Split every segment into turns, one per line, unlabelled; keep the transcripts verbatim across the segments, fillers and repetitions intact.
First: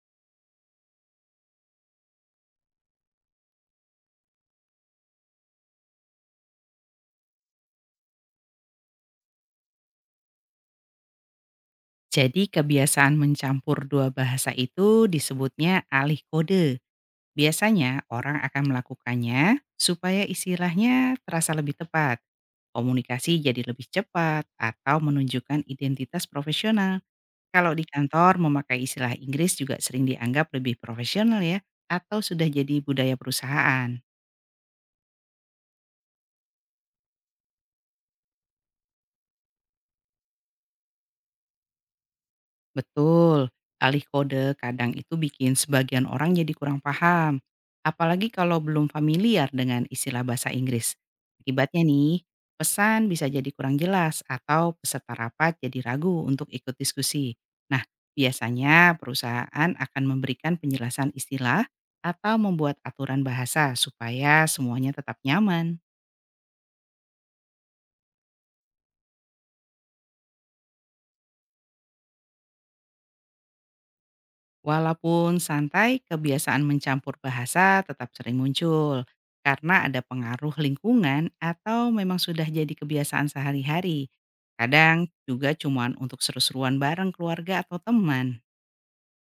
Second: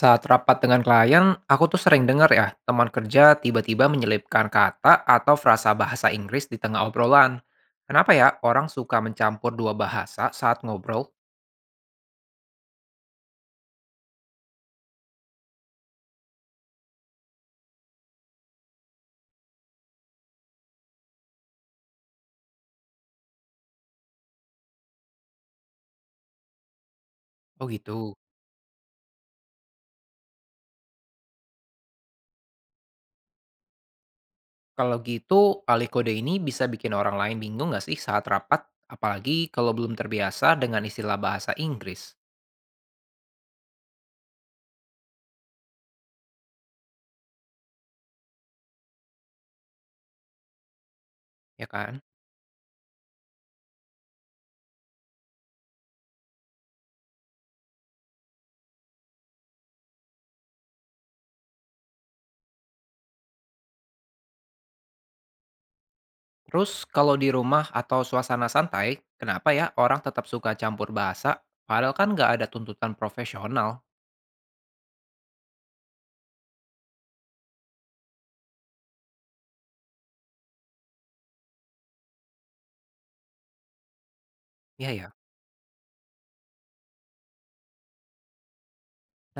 Saat rapat dengan klien, aku tuh sering dengar ya, teman kerja tiba-tiba menyelipkan kata atau frasa bahasa Inggris di tengah obrolan. Kenapa ya orang suka mencampur dua bahasa saat ngobrol?
Jadi kebiasaan mencampur dua bahasa itu disebutnya alih kode. Biasanya orang akan melakukannya supaya istilahnya terasa lebih tepat, komunikasi jadi lebih cepat, atau menunjukkan identitas profesional.
Oh
Kalau di
gitu.
kantor memakai istilah Inggris juga sering dianggap lebih profesional ya, atau sudah jadi budaya perusahaan.
Kalau gitu, alih kode ini bisa bikin orang lain bingung nggak sih saat rapat? Apalagi kalau belum terbiasa dengan istilah bahasa Inggris,
Betul, alih kode kadang itu bikin sebagian orang jadi kurang paham, apalagi kalau belum familiar dengan istilah bahasa Inggris.
ya
Akibatnya
kan?
nih, pesan bisa jadi kurang jelas atau peserta rapat jadi ragu untuk ikut diskusi. Nah, biasanya perusahaan akan memberikan penjelasan istilah atau membuat aturan bahasa supaya semuanya tetap nyaman.
Terus kalau di rumah atau suasana santai, kenapa ya orang tetap suka campur bahasa? Padahal kan nggak ada tuntutan profesional,
Walaupun santai, kebiasaan mencampur bahasa tetap sering muncul karena ada pengaruh lingkungan atau memang sudah jadi kebiasaan sehari-hari.
ya
Kadang
ya?
juga cuman untuk seru-seruan bareng keluarga atau teman.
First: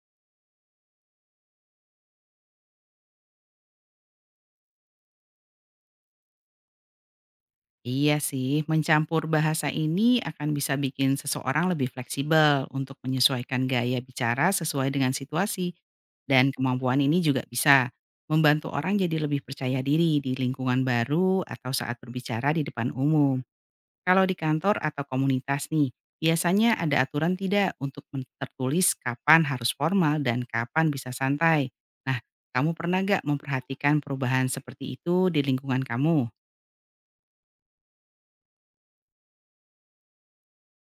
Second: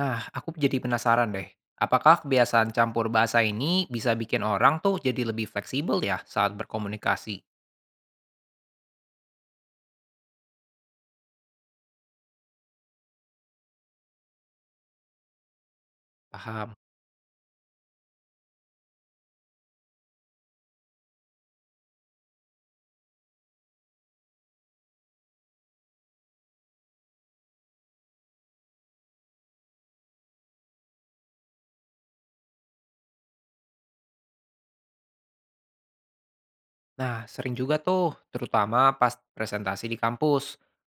Nah, aku jadi penasaran deh. Apakah kebiasaan campur bahasa ini bisa bikin orang tuh jadi lebih fleksibel ya saat berkomunikasi?
Iya sih, mencampur bahasa ini akan bisa bikin seseorang lebih fleksibel untuk menyesuaikan gaya bicara sesuai dengan situasi. Dan
Paham.
kemampuan ini juga bisa membantu orang jadi lebih percaya diri di lingkungan baru atau saat berbicara di depan umum. Kalau di kantor atau komunitas nih, biasanya ada aturan tidak untuk men- tertulis kapan harus formal dan kapan bisa santai. Nah, kamu pernah gak memperhatikan perubahan seperti itu di lingkungan kamu?
Nah, sering juga tuh, terutama pas presentasi di kampus.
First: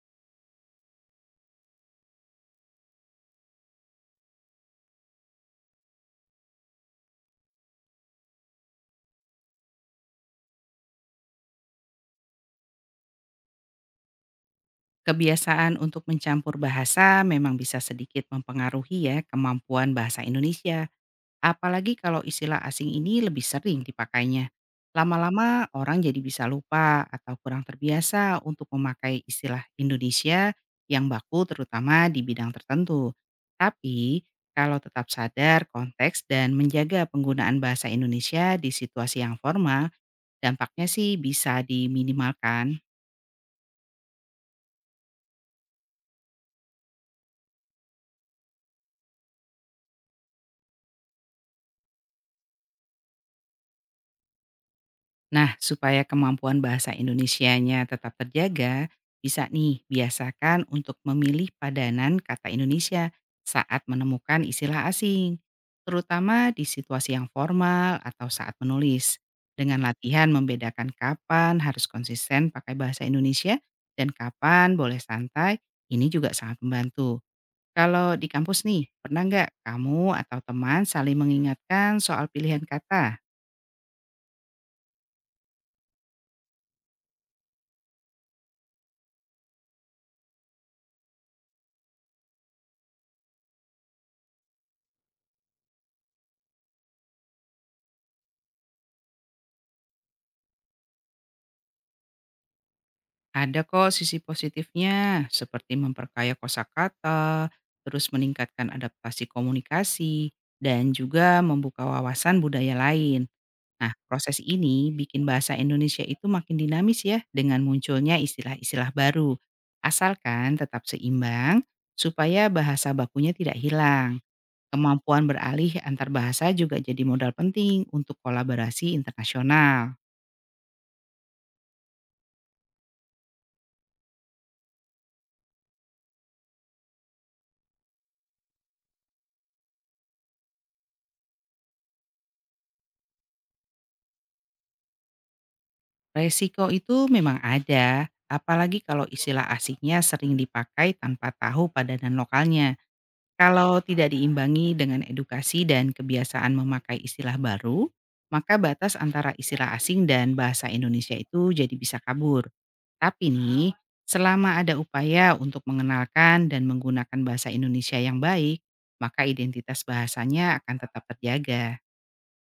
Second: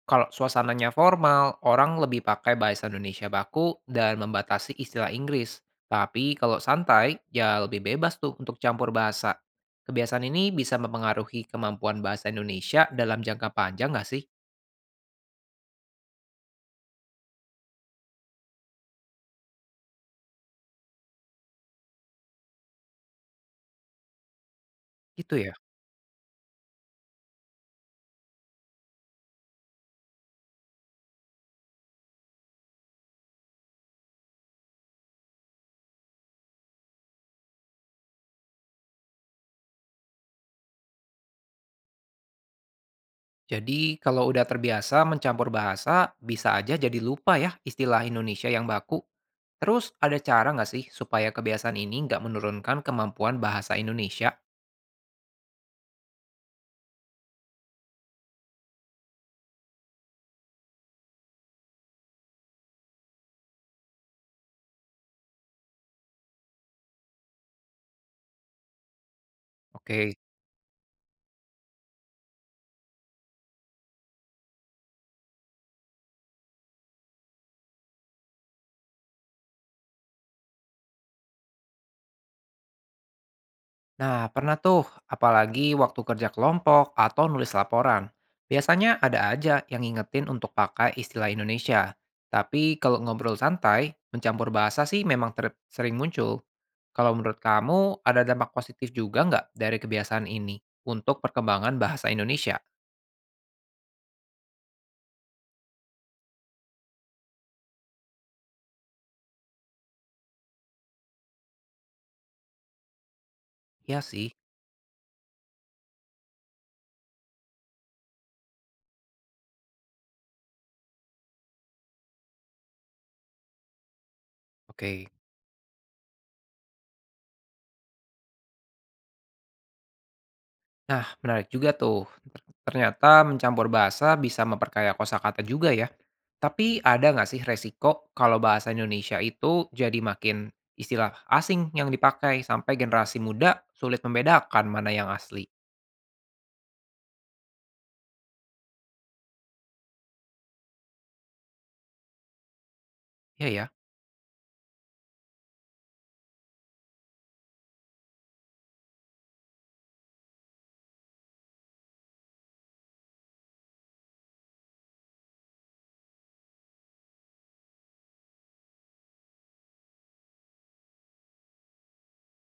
Kalau suasananya formal, orang lebih pakai bahasa Indonesia baku dan membatasi istilah Inggris. Tapi kalau santai, ya lebih bebas tuh untuk campur bahasa. Kebiasaan ini bisa mempengaruhi kemampuan bahasa Indonesia dalam jangka panjang nggak sih?
Kebiasaan untuk mencampur bahasa memang bisa sedikit mempengaruhi ya kemampuan bahasa Indonesia. Apalagi kalau istilah asing ini lebih sering dipakainya.
Gitu ya.
Lama-lama orang jadi bisa lupa atau kurang terbiasa untuk memakai istilah Indonesia yang baku terutama di bidang tertentu. Tapi kalau tetap sadar konteks dan menjaga penggunaan bahasa Indonesia di situasi yang formal, dampaknya sih bisa diminimalkan.
Jadi kalau udah terbiasa mencampur bahasa, bisa aja jadi lupa ya istilah Indonesia yang baku. Terus ada cara nggak sih supaya kebiasaan ini nggak menurunkan kemampuan bahasa Indonesia?
Nah, supaya kemampuan bahasa Indonesianya tetap terjaga, bisa nih biasakan untuk memilih padanan kata Indonesia saat menemukan istilah asing, terutama di situasi yang formal atau saat menulis. Dengan
Oke.
latihan membedakan kapan harus konsisten pakai bahasa Indonesia dan kapan boleh santai, ini juga sangat membantu. Kalau di kampus nih, pernah nggak kamu atau teman saling mengingatkan soal pilihan kata?
Nah, pernah tuh, apalagi waktu kerja kelompok atau nulis laporan. Biasanya ada aja yang ngingetin untuk pakai istilah Indonesia. Tapi kalau ngobrol santai, mencampur bahasa sih memang ter- sering muncul. Kalau menurut kamu, ada dampak positif juga nggak dari kebiasaan ini untuk perkembangan bahasa Indonesia?
Ada kok sisi positifnya, seperti memperkaya kosakata, terus meningkatkan adaptasi komunikasi, dan juga membuka wawasan budaya lain. Nah,
Ya sih,
proses ini bikin bahasa Indonesia itu makin dinamis ya dengan munculnya istilah-istilah baru. Asalkan tetap seimbang supaya bahasa bakunya tidak hilang.
oke.
Kemampuan beralih antar bahasa juga jadi modal penting untuk kolaborasi internasional.
Nah, menarik juga tuh. Ternyata mencampur bahasa bisa memperkaya kosakata juga ya. Tapi ada nggak sih resiko kalau bahasa Indonesia itu jadi makin istilah asing yang dipakai sampai generasi muda sulit membedakan mana yang asli?
Resiko itu memang ada, apalagi kalau istilah asiknya sering dipakai tanpa tahu padanan lokalnya.
Iya ya,
Kalau tidak diimbangi dengan edukasi dan kebiasaan memakai istilah baru, maka batas antara istilah asing dan bahasa Indonesia itu jadi bisa kabur. Tapi nih, selama ada upaya untuk mengenalkan dan menggunakan bahasa Indonesia yang baik, maka identitas bahasanya akan tetap terjaga.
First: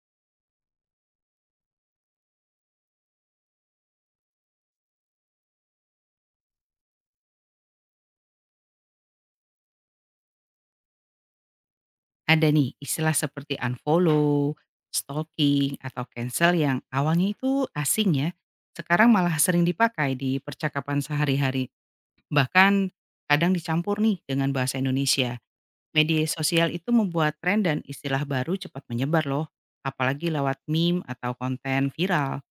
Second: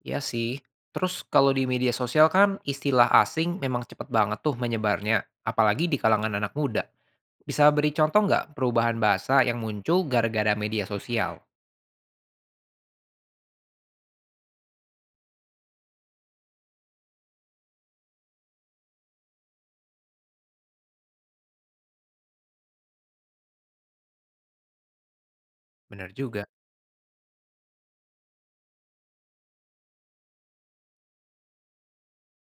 iya sih. Terus kalau di media sosial kan istilah asing memang cepet banget tuh menyebarnya, apalagi di kalangan anak muda. Bisa beri contoh nggak perubahan bahasa yang muncul gara-gara media sosial?
Ada nih istilah seperti unfollow, stalking, atau cancel yang awalnya itu asing ya. Sekarang malah sering dipakai di percakapan sehari-hari. Bahkan kadang dicampur nih dengan bahasa Indonesia.
Bener
Media
juga.
sosial itu membuat tren dan istilah baru cepat menyebar loh. Apalagi lewat meme atau konten viral.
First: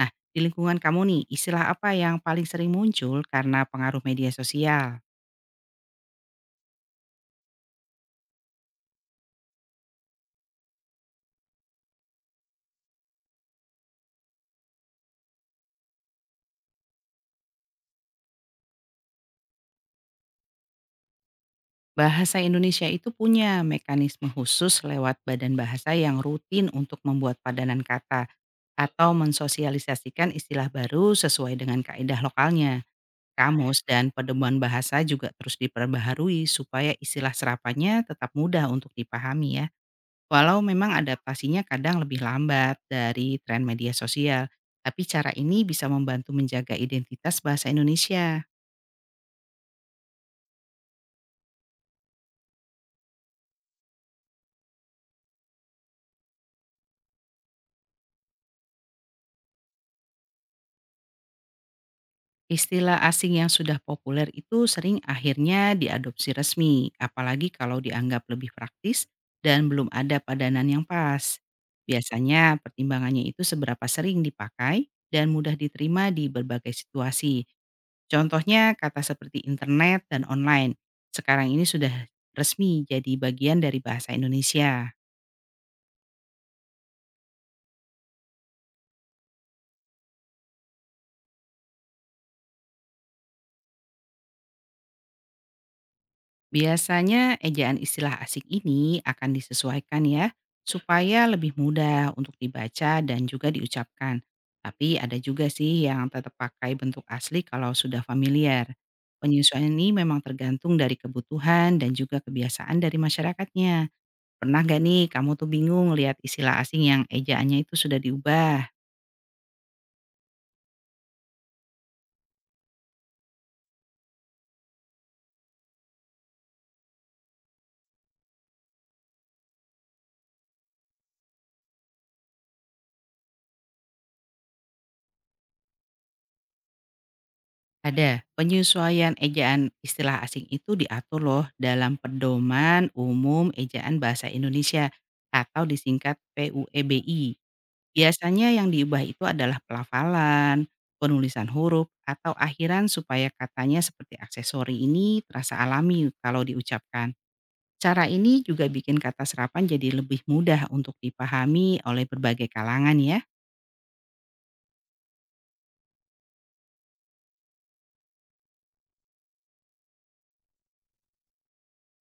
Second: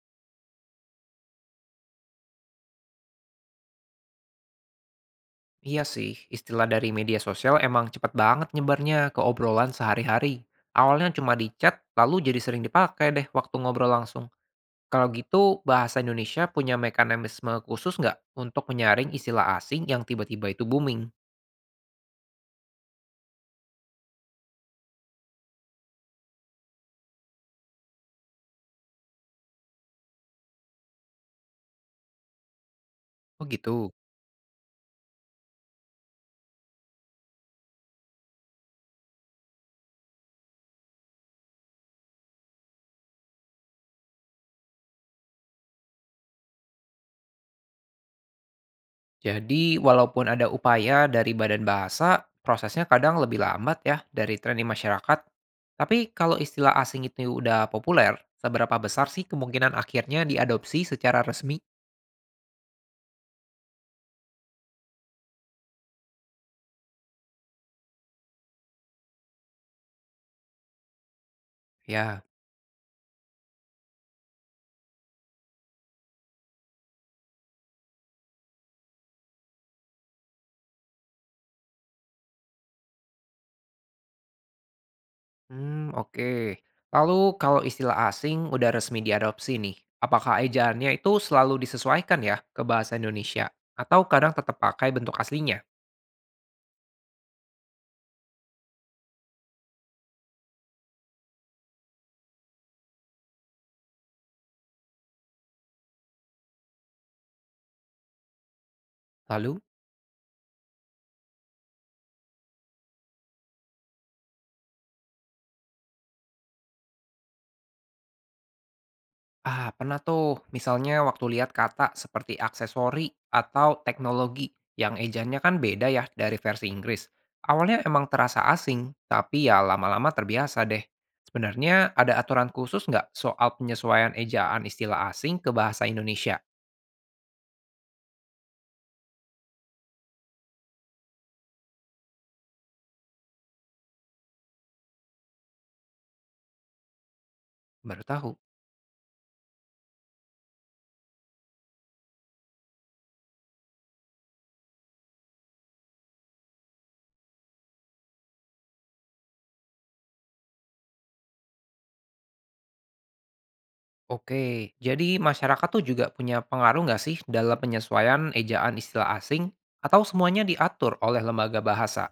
Nah, di lingkungan kamu nih, istilah apa yang paling sering muncul karena pengaruh media sosial?
Iya sih, istilah dari media sosial emang cepet banget nyebarnya ke obrolan sehari-hari. Awalnya cuma di chat, lalu jadi sering dipakai deh waktu ngobrol langsung. Kalau gitu, bahasa Indonesia punya mekanisme khusus nggak untuk menyaring istilah asing yang tiba-tiba itu booming?
Bahasa Indonesia itu punya mekanisme khusus lewat badan bahasa yang rutin untuk membuat padanan kata atau mensosialisasikan istilah baru sesuai dengan kaedah lokalnya.
Oh
Kamus
gitu.
dan pedoman bahasa juga terus diperbaharui supaya istilah serapannya tetap mudah untuk dipahami ya. Walau memang adaptasinya kadang lebih lambat dari tren media sosial, tapi cara ini bisa membantu menjaga identitas bahasa Indonesia.
Jadi, walaupun ada upaya dari badan bahasa, prosesnya kadang lebih lambat ya dari tren di masyarakat. Tapi kalau istilah asing itu udah populer, seberapa besar sih kemungkinan akhirnya diadopsi secara resmi?
Istilah asing yang sudah populer itu sering akhirnya diadopsi resmi, apalagi kalau dianggap lebih praktis dan belum ada padanan yang pas.
Ya,
Biasanya pertimbangannya itu seberapa sering dipakai dan mudah diterima di berbagai situasi. Contohnya kata seperti internet dan online. Sekarang ini sudah resmi jadi bagian dari bahasa Indonesia.
hmm, oke. Lalu kalau istilah asing udah resmi diadopsi nih, apakah ejaannya itu selalu disesuaikan ya ke bahasa Indonesia? Atau kadang tetap pakai bentuk aslinya?
Biasanya ejaan istilah asing ini akan disesuaikan ya, supaya lebih mudah untuk dibaca dan juga diucapkan. Tapi ada juga sih yang tetap pakai bentuk asli kalau sudah familiar.
Lalu,
Penyesuaian ini memang tergantung dari kebutuhan dan juga kebiasaan dari masyarakatnya. Pernah gak nih kamu tuh bingung lihat istilah asing yang ejaannya itu sudah diubah?
ah pernah tuh misalnya waktu lihat kata seperti aksesori atau teknologi yang ejaannya kan beda ya dari versi Inggris. Awalnya emang terasa asing, tapi ya lama-lama terbiasa deh. Sebenarnya ada aturan khusus nggak soal penyesuaian ejaan istilah asing ke bahasa Indonesia?
Ada, penyesuaian ejaan istilah asing itu diatur loh dalam Pedoman Umum Ejaan Bahasa Indonesia atau disingkat PUEBI.
Baru tahu.
Biasanya yang diubah itu adalah pelafalan, penulisan huruf, atau akhiran supaya katanya seperti aksesori ini terasa alami kalau diucapkan. Cara ini juga bikin kata serapan jadi lebih mudah untuk dipahami oleh berbagai kalangan ya.
Oke, jadi masyarakat tuh juga punya pengaruh nggak sih dalam penyesuaian ejaan istilah asing? Atau semuanya diatur oleh lembaga bahasa?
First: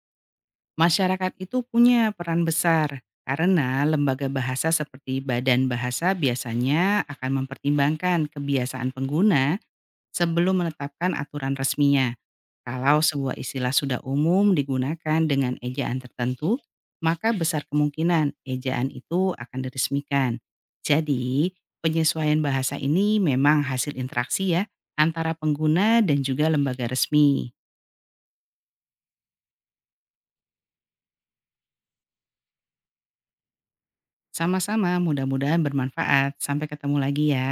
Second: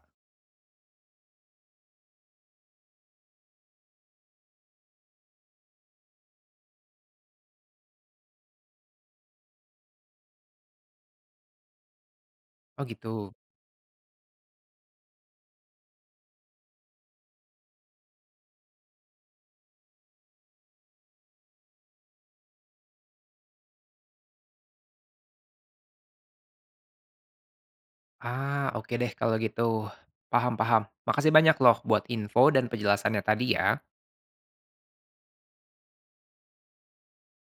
Masyarakat itu punya peran besar karena lembaga bahasa seperti Badan Bahasa biasanya akan mempertimbangkan kebiasaan pengguna sebelum menetapkan aturan resminya.
Oh
Kalau
gitu.
sebuah istilah sudah umum digunakan dengan ejaan tertentu, maka besar kemungkinan ejaan itu akan diresmikan. Jadi, penyesuaian bahasa ini memang hasil interaksi ya antara pengguna dan juga lembaga resmi.
Ah, oke deh kalau gitu. Paham-paham. Makasih banyak loh buat info dan penjelasannya tadi ya.
Sama-sama, mudah-mudahan bermanfaat. Sampai ketemu lagi ya.